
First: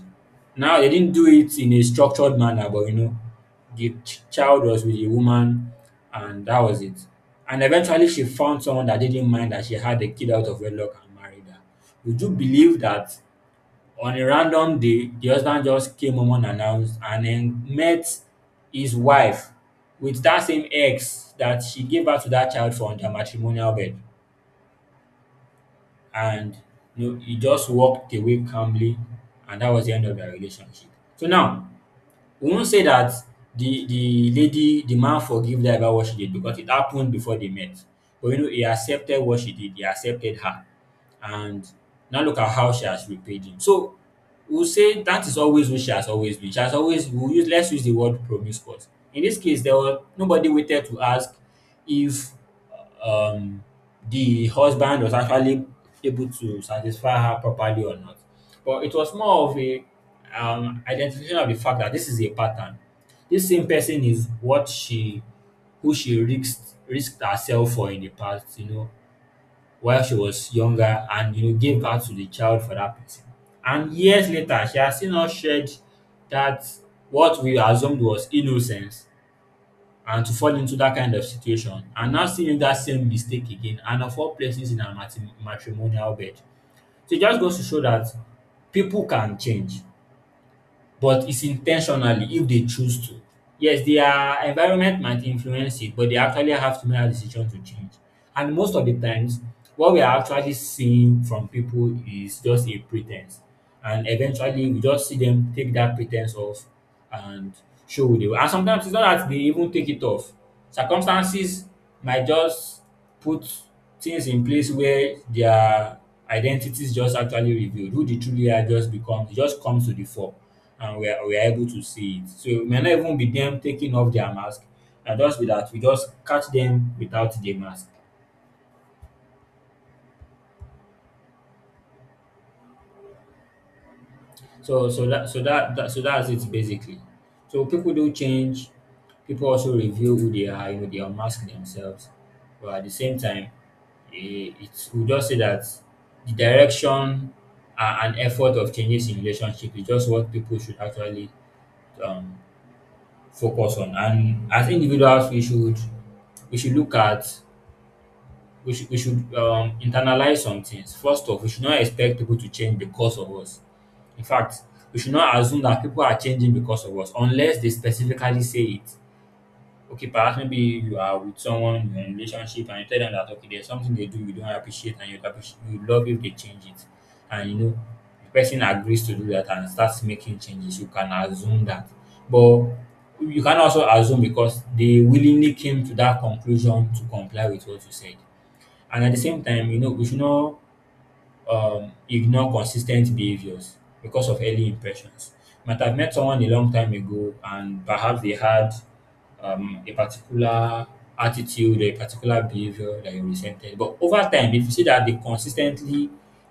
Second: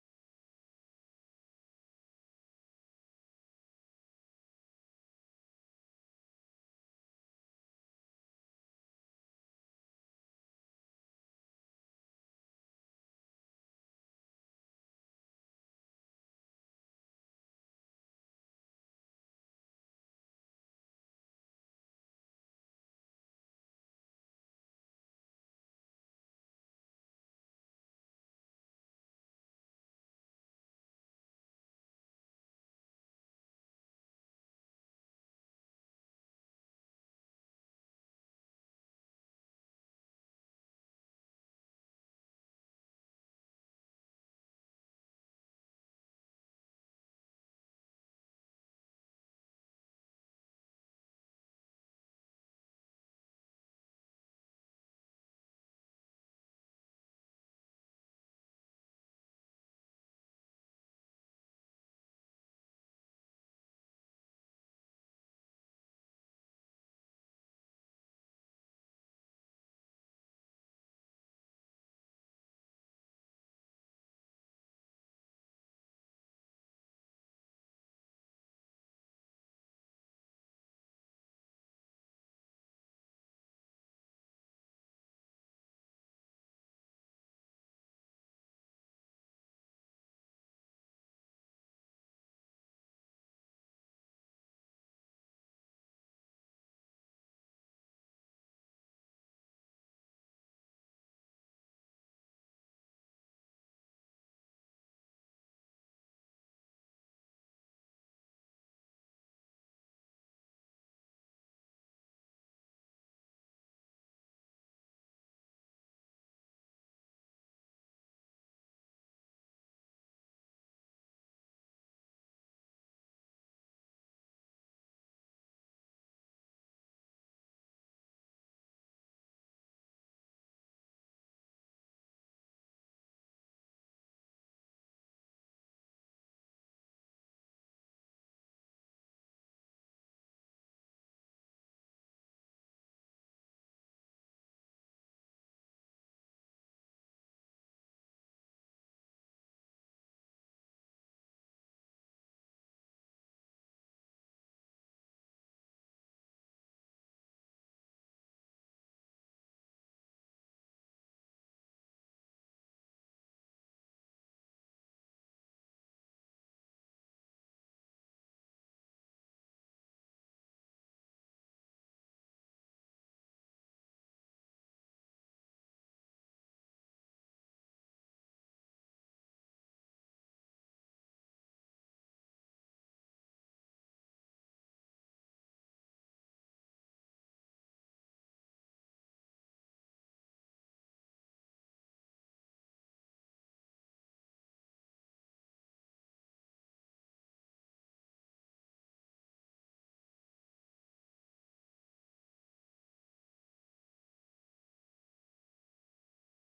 A: Now they didn't do it in a structured manner, but you know, the ch- child was with the woman, and that was it. And eventually, she found someone that didn't mind that she had a kid out of wedlock and married her. Would you believe that on a random day, the husband just came home unannounced and then met his wife with that same ex that she gave birth to that child from their matrimonial bed. And you know, he just walked away calmly, and that was the end of their relationship. So now, Wunmi said that the the lady, the man forgave her about what she did because it happened before they met. But you know, he accepted what she did, he accepted her. And now look at how she has repaid him. So we'll say that is always who she has always been. She has always we'll use let's use the word promiscuous. In this case, there was nobody waited to ask if um the husband was actually able to satisfy her properly or not. But it was more of a um, identification of the fact that this is a pattern. This same person is what she, who she risked risked herself for in the past, you know, while she was younger, and you know gave birth to the child for that person. And years later, she has still not shared that what we assumed was innocence, and to fall into that kind of situation and now still make that same mistake again and of all places in her matri- matrimonial bed. So it just goes to show that people can change, but it's intentionally if they choose to. Yes, their environment might influence it, but they actually have to make a decision to change. And most of the times, what we are actually seeing from people is just a pretense. And eventually, we just see them take that pretense off and show who they were. And sometimes it's not that they even take it off. Circumstances might just put things in place where their identities just actually revealed. Who they truly are just becomes just comes to the fore, and we are we are able to see it. So it may not even be them taking off their mask, and just be that we just catch them without the mask. So so that so that, that so that's it basically. So people do change. People also reveal who they are. You know, they unmask themselves. But at the same time, eh, it's we just say that the direction a- and effort of changes in relationship is just what people should actually um, focus on. And as individuals, we should we should look at we should we should um internalize some things. First off, we should not expect people to change because of us. In fact, we should not assume that people are changing because of us unless they specifically say it. Okay, perhaps maybe you are with someone you're in a relationship and you tell them that okay, there's something they do you don't appreciate and you'd appreciate you love if they change it. And you know, the person agrees to do that and starts making changes, you can assume that. But you can also assume because they willingly came to that conclusion to comply with what you said. And at the same time, you know, we should not um, ignore consistent behaviors because of early impressions. You might have met someone a long time ago, and perhaps they had um, a particular attitude, a particular behavior that you resented. But over time, if you see that they consistently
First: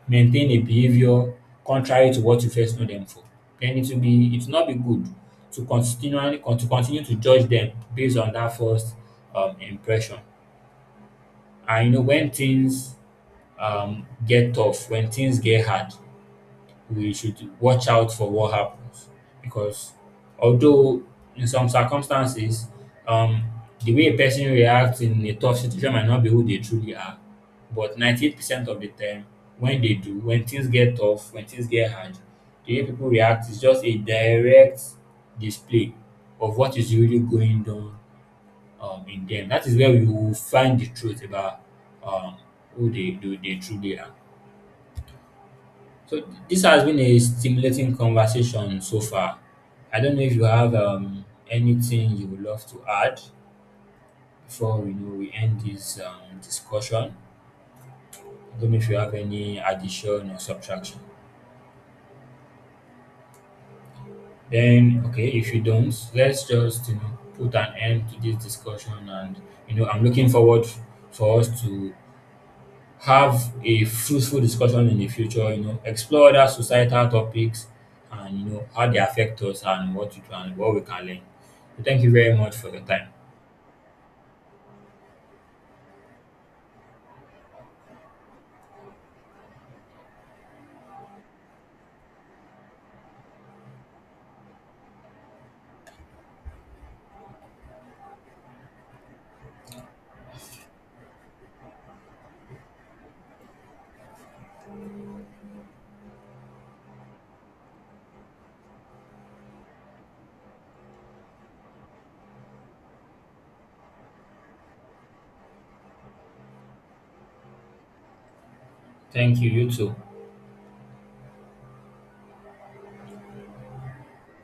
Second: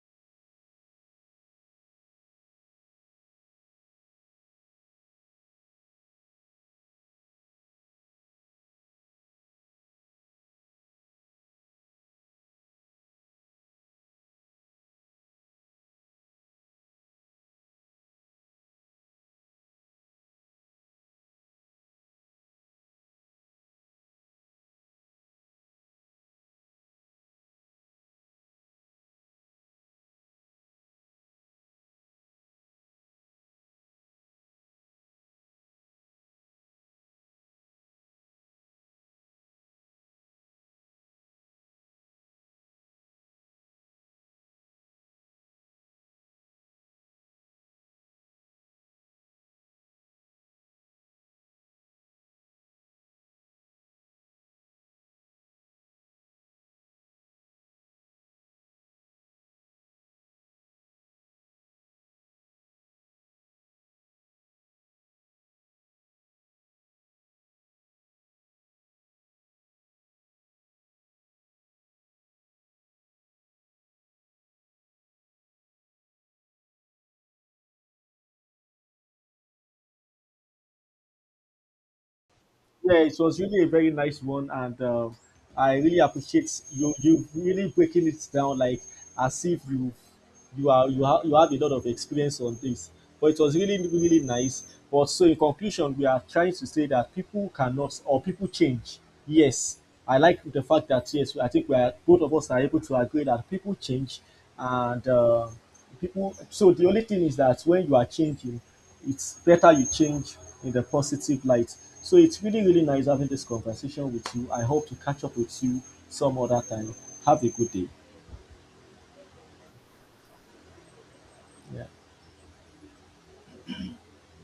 A: maintain a behavior contrary to what you first know them for, then it will be it will not be good to continually con- to continue to judge them based on that first um, impression. And you know when things um, get tough, when things get hard, we should watch out for what happens. Because although in some circumstances, um, the way a person reacts in a tough situation might not be who they truly are, but ninety-eight percent of the time, when they do, when things get tough, when things get hard, the way people react is just a direct display of what is really going on um, in them. That is where we will find the truth about um, who they, they, they truly are. So this has been a stimulating conversation so far. I don't know if you have um, anything you would love to add before we know we end this um, discussion. I don't know if you have any addition or subtraction. Then okay, if you don't, let's just you know put an end to this discussion and you know I'm looking forward for us to have a fruitful discussion in the future, you know, explore other societal topics and you know how they affect us and what we can what we can learn. So thank you very much for your
B: Yeah,
A: time.
B: it was really a very nice one, and, uh, I really appreciate you, you really breaking it down like as if you you are you have you have a lot of experience on this. But it was really, really nice. But so in conclusion, we are trying to say that people cannot or people change. Yes, I like the fact that, yes, I think we are both of us are able to agree that people change, and, uh, people. So the only thing is that when you are changing, it's better you change in the positive light. So it's really, really nice having this conversation with you. I hope to catch up with you some other time. Have a good day.
A: Thank you, you too.
B: Yeah.